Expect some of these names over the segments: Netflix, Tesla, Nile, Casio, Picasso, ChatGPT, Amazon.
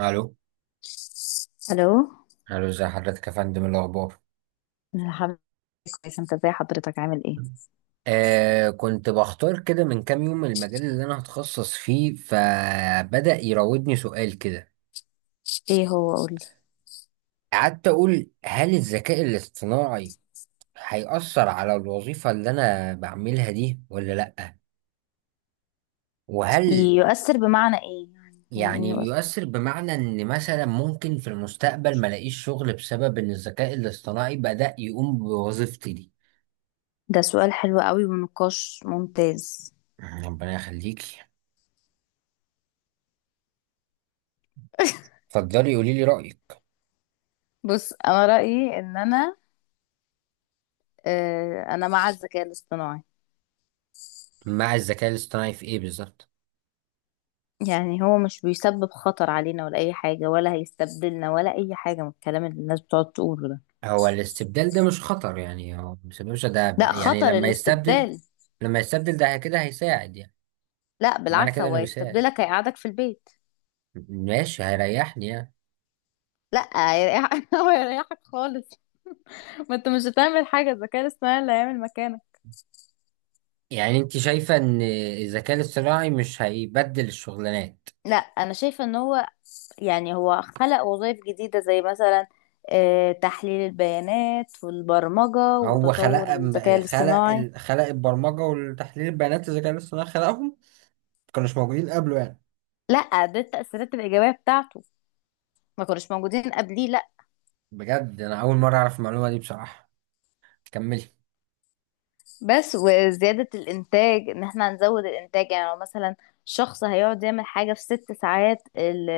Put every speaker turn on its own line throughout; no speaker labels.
الو.
الو.
الو، ازي حضرتك يا فندم؟ إيه الاخبار؟
أنا الحمد لله كويس، انت ازاي حضرتك؟ عامل ايه؟
آه كنت بختار كده من كام يوم المجال اللي انا هتخصص فيه، فبدأ يراودني سؤال كده.
ايه هو قولي.
قعدت اقول هل الذكاء الاصطناعي هيأثر على الوظيفة اللي انا بعملها دي ولا لأ؟ وهل
يؤثر بمعنى ايه؟ يعني يعني ايه
يعني
يؤثر؟
بيؤثر بمعنى ان مثلا ممكن في المستقبل ما الاقيش شغل بسبب ان الذكاء الاصطناعي بدأ يقوم بوظيفتي دي؟
ده سؤال حلو قوي ونقاش ممتاز.
ربنا يخليكي، اتفضلي قولي لي رأيك.
بص، انا رأيي ان انا مع الذكاء الاصطناعي.
مع الذكاء الاصطناعي في ايه بالظبط؟
يعني هو مش بيسبب خطر علينا ولا اي حاجة، ولا هيستبدلنا ولا اي حاجة من الكلام اللي الناس بتقعد تقوله ده.
هو الاستبدال ده مش خطر؟ يعني هو مش باشا ده
لا،
يعني
خطر
لما يستبدل.
الاستبدال؟
لما يستبدل ده كده هيساعد يعني.
لا
معنى
بالعكس،
كده
هو
انه بيساعد،
هيستبدلك هيقعدك في البيت.
ماشي هيريحني يعني.
لا هيريح- هو هيريحك خالص. ما انت مش هتعمل حاجة، الذكاء الاصطناعي اللي هيعمل مكانك.
يعني انت شايفة ان الذكاء الاصطناعي مش هيبدل الشغلانات؟
لا انا شايفه ان هو يعني هو خلق وظائف جديده، زي مثلا تحليل البيانات والبرمجه
هو
وتطور
خلق
الذكاء
خلق
الاصطناعي.
خلق البرمجة والتحليل البيانات؟ الذكاء الاصطناعي خلقهم؟ ما كانوش موجودين قبله يعني؟
لا، ده التاثيرات الايجابيه بتاعته. ما كناش موجودين قبليه، لا.
بجد انا اول مرة اعرف المعلومة دي بصراحة. كملي.
بس وزياده الانتاج، ان احنا هنزود الانتاج. يعني لو مثلا شخص هيقعد يعمل حاجه في ست ساعات،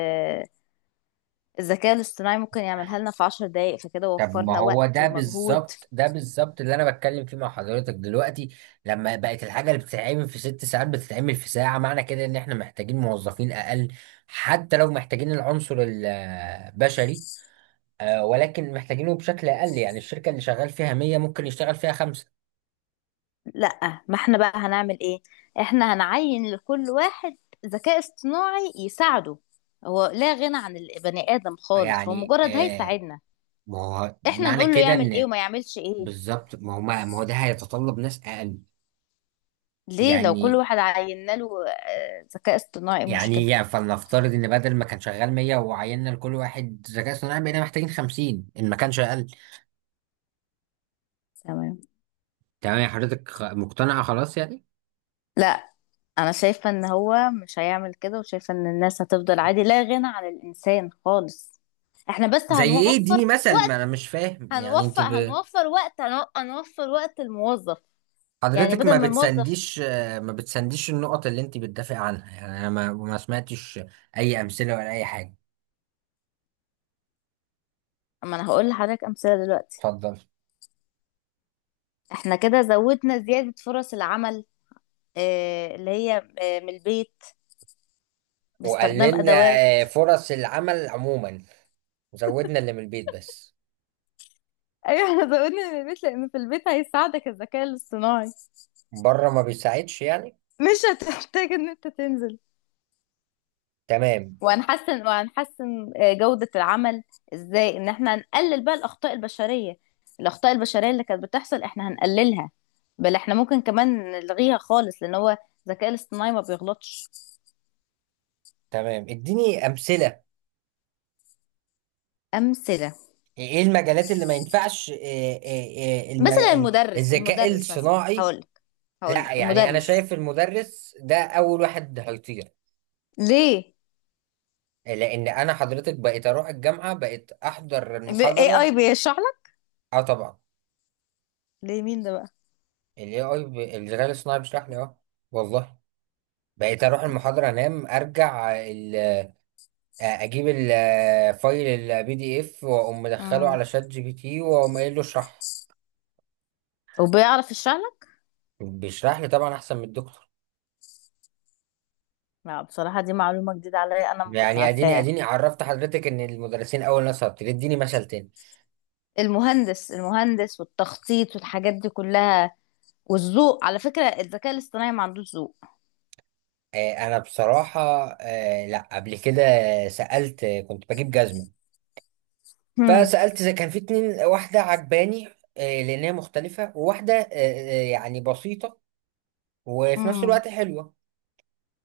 الذكاء الاصطناعي ممكن يعملها لنا في عشر دقايق، فكده
طب ما
وفرنا
هو
وقت
ده
ومجهود.
بالظبط، اللي انا بتكلم فيه مع حضرتك دلوقتي. لما بقت الحاجه اللي بتتعمل في ست ساعات بتتعمل في ساعه، معنى كده ان احنا محتاجين موظفين اقل. حتى لو محتاجين العنصر البشري، ولكن محتاجينه بشكل اقل. يعني الشركه اللي شغال فيها 100 ممكن يشتغل فيها خمسه.
لا، ما احنا بقى هنعمل ايه؟ احنا هنعين لكل واحد ذكاء اصطناعي يساعده. هو لا غنى عن البني ادم خالص، هو
يعني
مجرد هيساعدنا.
ما هو
احنا
معنى
نقول له
كده
يعمل ايه
ان
وما يعملش ايه.
بالظبط. ما هو ما هو ده هيتطلب ناس اقل.
ليه؟ لو كل
يعني
واحد عينا له ذكاء اصطناعي، إيه المشكله؟
يعني يا فلنفترض ان بدل ما كان شغال 100 وعيننا لكل واحد ذكاء اصطناعي بقينا محتاجين 50، ان ما كانش اقل؟
تمام.
تمام يا حضرتك مقتنعه خلاص يعني.
لا انا شايفه ان هو مش هيعمل كده، وشايفه ان الناس هتفضل عادي، لا غنى عن الانسان خالص. احنا بس
زي ايه؟ اديني
هنوفر
مثل،
وقت،
ما انا مش فاهم يعني انت
هنوفر هنوفر وقت، هنوفر وقت الموظف. يعني
حضرتك
بدل
ما
ما الموظف،
بتسنديش، ما بتسنديش النقط اللي انت بتدافع عنها. يعني انا ما سمعتش اي امثله ولا اي حاجه.
اما انا هقول لحضرتك امثله دلوقتي.
اتفضل.
احنا كده زودنا زياده فرص العمل، اللي هي من البيت باستخدام
وقللنا
ادوات.
فرص العمل عموما، وزودنا اللي من البيت بس.
ايوه احنا زودنا من البيت، لان في البيت هيساعدك الذكاء الاصطناعي،
بره ما بيساعدش يعني؟
مش هتحتاج ان انت تنزل.
تمام.
وهنحسن جوده العمل. ازاي؟ ان احنا هنقلل بقى الاخطاء البشريه. الاخطاء البشريه اللي كانت بتحصل احنا هنقللها، بل احنا ممكن كمان نلغيها خالص، لان هو الذكاء الاصطناعي ما بيغلطش.
تمام، اديني امثله.
امثله؟
ايه المجالات اللي ما ينفعش،
مثلا المدرس
الذكاء
المدرس مثلا،
الصناعي؟
هقولك
لا،
هقولك
يعني انا
المدرس.
شايف المدرس ده اول واحد هيطير.
ليه؟
لان انا حضرتك بقيت اروح الجامعه، بقيت احضر
AI
المحاضره.
بيشرح لك؟
اه طبعا.
ليه، مين ده بقى؟
الاي اي الذكاء الصناعي بيشرح لي. اه، والله. بقيت اروح المحاضره انام ارجع اجيب الفايل البي دي اف، واقوم مدخله على
امم
شات جي بي تي واقوم قايل له اشرح.
وبيعرف يشرح لك؟
بيشرح لي طبعا احسن من الدكتور.
لا بصراحة دي معلومة جديدة عليا، أنا ما كنتش
يعني اديني
عارفاها.
اديني عرفت حضرتك ان المدرسين اول ناس هبطل. اديني مثل تاني.
المهندس والتخطيط والحاجات دي كلها، والذوق. على فكرة، الذكاء الاصطناعي ما عندوش ذوق.
آه انا بصراحه لا قبل كده سالت. كنت بجيب جزمه
هم.
فسالت. زي كان في اتنين، واحده عجباني آه لان هي مختلفه، وواحده يعني بسيطه وفي نفس
هم.
الوقت حلوه.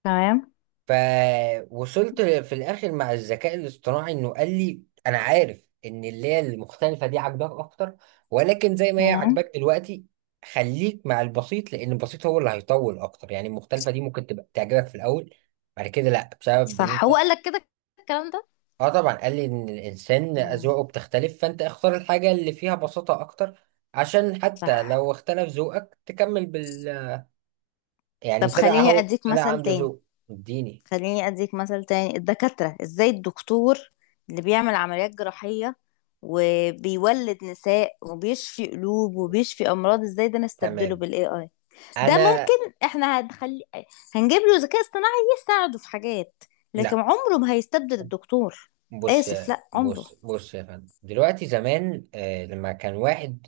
تمام.
فوصلت في الاخر مع الذكاء الاصطناعي انه قال لي انا عارف ان اللي هي المختلفه دي عاجباك اكتر، ولكن زي ما هي
تمام.
عاجباك دلوقتي خليك مع البسيط، لان البسيط هو اللي هيطول اكتر. يعني المختلفه دي ممكن تبقى تعجبك في الاول، بعد كده لا، بسبب ان
صح، هو
انت.
قال لك كده الكلام ده؟
اه طبعا قال لي ان الانسان
امم.
اذواقه بتختلف، فانت اختار الحاجه اللي فيها بساطه اكتر عشان حتى
صح.
لو اختلف ذوقك تكمل بال.
طب
يعني طلع
خليني
اهو،
أديك
طلع
مثل
عنده
تاني.
ذوق. اديني.
خليني اديك مثل تاني، الدكاترة ازاي؟ الدكتور اللي بيعمل عمليات جراحية وبيولد نساء وبيشفي قلوب وبيشفي امراض، ازاي ده نستبدله
تمام.
بالاي اي؟ ده
انا.
ممكن احنا هنخلي، هنجيب له ذكاء اصطناعي يساعده في حاجات، لكن
لا.
عمره ما هيستبدل الدكتور.
بص
اسف،
يا
لا عمره.
بص بص يا فندم، دلوقتي زمان لما كان واحد.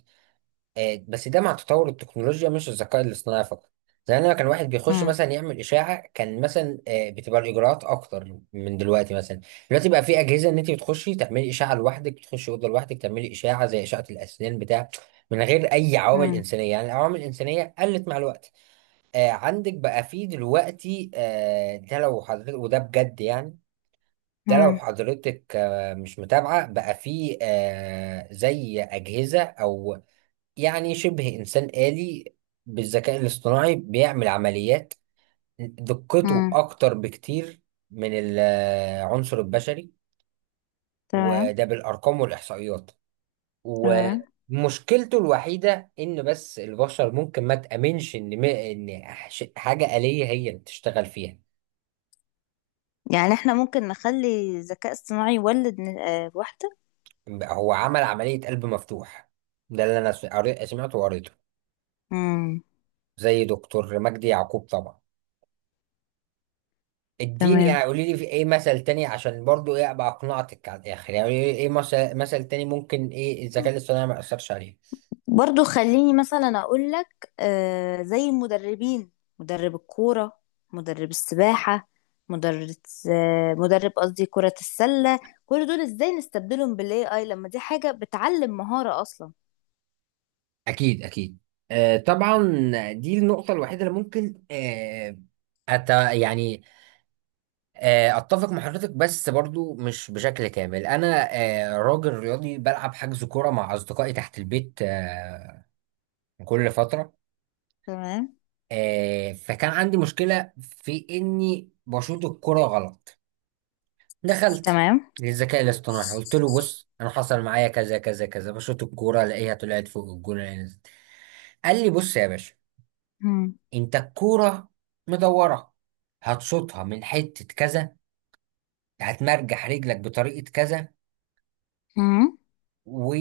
آه بس ده مع تطور التكنولوجيا مش الذكاء الاصطناعي فقط. زمان لما كان واحد بيخش
مم.
مثلا يعمل اشاعه كان مثلا بتبقى الاجراءات اكتر من دلوقتي. مثلا دلوقتي بقى في اجهزه ان انت بتخشي تعملي اشاعه لوحدك، بتخشي اوضه لوحدك تعملي اشاعه زي اشعه الاسنان بتاع، من غير اي عوامل
مم.
انسانيه. يعني العوامل الانسانيه قلت مع الوقت. آه عندك بقى في دلوقتي، آه ده لو حضرتك وده بجد يعني، ده لو
مم.
حضرتك مش متابعة، بقى فيه زي أجهزة أو يعني شبه إنسان آلي بالذكاء الاصطناعي بيعمل عمليات. دقته
مم.
أكتر بكتير من العنصر البشري.
تمام.
وده بالأرقام والإحصائيات.
تمام.
ومشكلته الوحيدة إن بس البشر ممكن ما تأمنش إن إن حاجة آلية هي اللي تشتغل فيها.
يعني احنا ممكن نخلي ذكاء اصطناعي يولد واحدة؟
هو عمل عملية قلب مفتوح. ده اللي أنا سمعته وقريته.
مم.
زي دكتور مجدي يعقوب طبعا. اديني يعني
تمام.
قولي لي في ايه مثل تاني، عشان برضو ايه ابقى اقنعتك على الاخر. يعني قولي لي ايه مثل تاني ممكن ايه الذكاء الاصطناعي ما ياثرش عليه.
برضو خليني مثلا اقول لك زي المدربين، مدرب الكورة، مدرب السباحة، مدرب، آه مدرب قصدي كرة السلة، كل دول ازاي نستبدلهم بالاي اي لما دي حاجة بتعلم مهارة اصلا؟
اكيد اكيد، آه طبعا. دي النقطه الوحيده اللي ممكن آه أت يعني اتفق مع حضرتك، بس برضو مش بشكل كامل. انا آه راجل رياضي بلعب حجز كوره مع اصدقائي تحت البيت آه كل فتره.
تمام.
آه فكان عندي مشكله في اني بشوط الكوره غلط. دخلت
تمام.
للذكاء الاصطناعي، قلت له بص انا حصل معايا كذا كذا كذا، بشوط الكوره الاقيها طلعت فوق الجون ألاقيها نزلت. قال لي بص يا باشا،
مم.
انت الكوره مدوره، هتشوطها من حته كذا، هتمرجح رجلك بطريقه كذا
مم.
و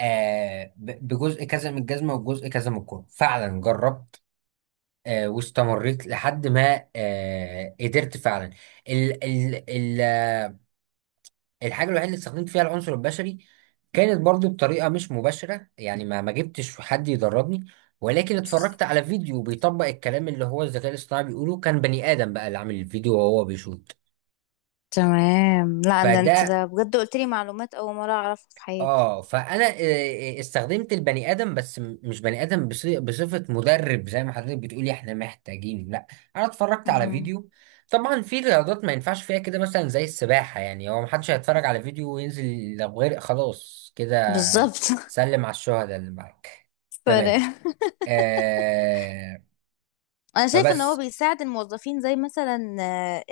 بجزء كذا من الجزمه وجزء كذا من الكوره. فعلا جربت، واستمريت لحد ما قدرت فعلا. ال ال ال الحاجة الوحيدة اللي استخدمت فيها العنصر البشري كانت برضو بطريقة مش مباشرة، يعني ما جبتش حد يدربني، ولكن اتفرجت على فيديو بيطبق الكلام اللي هو الذكاء الاصطناعي بيقوله. كان بني آدم بقى اللي عامل الفيديو وهو بيشوت.
تمام. لا ده انت
فده
ده بجد قلت لي معلومات اول مرة اعرفها في حياتي.
اه فانا استخدمت البني ادم، بس مش بني ادم بصفه مدرب زي ما حضرتك بتقولي احنا محتاجين. لا انا اتفرجت على
مم.
فيديو. طبعا في رياضات ما ينفعش فيها كده، مثلا زي السباحه يعني، هو محدش هيتفرج على فيديو وينزل، لو غرق خلاص كده.
بالظبط.
سلم على الشهداء اللي معاك. تمام. آه
انا شايف ان هو
فبس.
بيساعد الموظفين، زي مثلا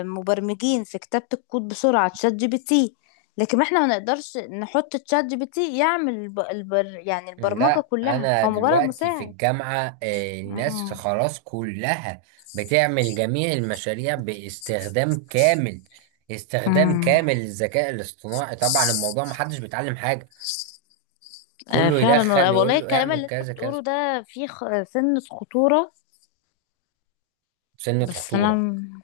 المبرمجين في كتابة الكود بسرعة تشات جي بي تي، لكن احنا ما نقدرش نحط تشات جي بي تي يعمل يعني البرمجة
لا
كلها،
انا
هو مجرد
دلوقتي في
مساعد.
الجامعة الناس
مم.
خلاص كلها بتعمل جميع المشاريع باستخدام كامل، استخدام
مم.
كامل للذكاء الاصطناعي. طبعا الموضوع محدش بيتعلم حاجة، كله
فعلا
يدخل
والله، والله
يقول له
الكلام
اعمل
اللي انت
كذا كذا.
بتقوله ده فيه سن خطورة.
سنة
بس انا
خطورة
م-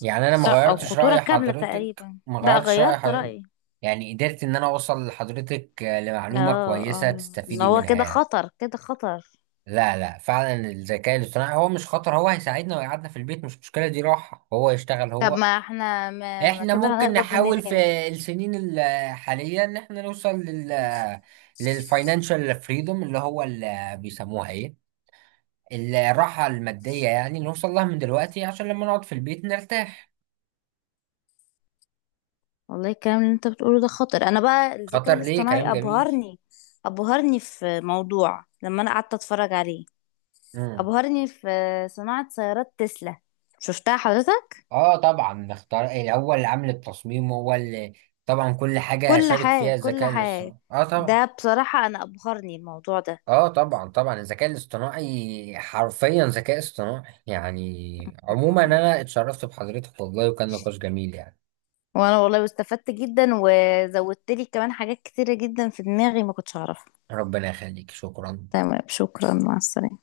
يعني. انا ما
لا او
غيرتش
خطورة
رأي
كاملة
حضرتك،
تقريبا،
ما
لا
غيرتش رأي
غيرت
حضرتك.
رأيي.
يعني قدرت ان انا اوصل لحضرتك لمعلومة
اه
كويسة
اه، ان
تستفيدي
هو
منها
كده
يعني.
خطر، كده خطر.
لا لا، فعلا الذكاء الاصطناعي هو مش خطر، هو هيساعدنا ويقعدنا في البيت، مش مشكلة دي راحة، هو يشتغل
طب
هو.
ما احنا ما
احنا
كده
ممكن
هنقبض
نحاول
منين؟
في السنين الحالية ان احنا نوصل للفاينانشال فريدوم، اللي هو اللي بيسموها ايه، الراحة المادية، يعني نوصل لها من دلوقتي عشان لما نقعد في البيت نرتاح.
والله الكلام اللي انت بتقوله ده خطر. انا بقى الذكاء
خطر ليه؟ كلام
الاصطناعي
جميل.
ابهرني، ابهرني في موضوع لما انا قعدت اتفرج عليه،
امم
ابهرني في صناعة سيارات تسلا. شفتها حضرتك؟
اه طبعا. نختار الاول، عامل التصميم هو اللي، طبعا كل حاجة
كل
شارك
حاجة،
فيها
كل
الذكاء
حاجة.
الاصطناعي اه طبعا.
ده بصراحة انا ابهرني الموضوع ده.
اه طبعا طبعا، الذكاء الاصطناعي حرفيا ذكاء اصطناعي يعني. عموما
مم.
انا اتشرفت بحضرتك والله، وكان نقاش جميل يعني.
وانا والله استفدت جدا، وزودت لي كمان حاجات كتيرة جدا في دماغي ما كنتش اعرفها.
ربنا يخليك، شكرا.
تمام، شكرا، مع السلامة.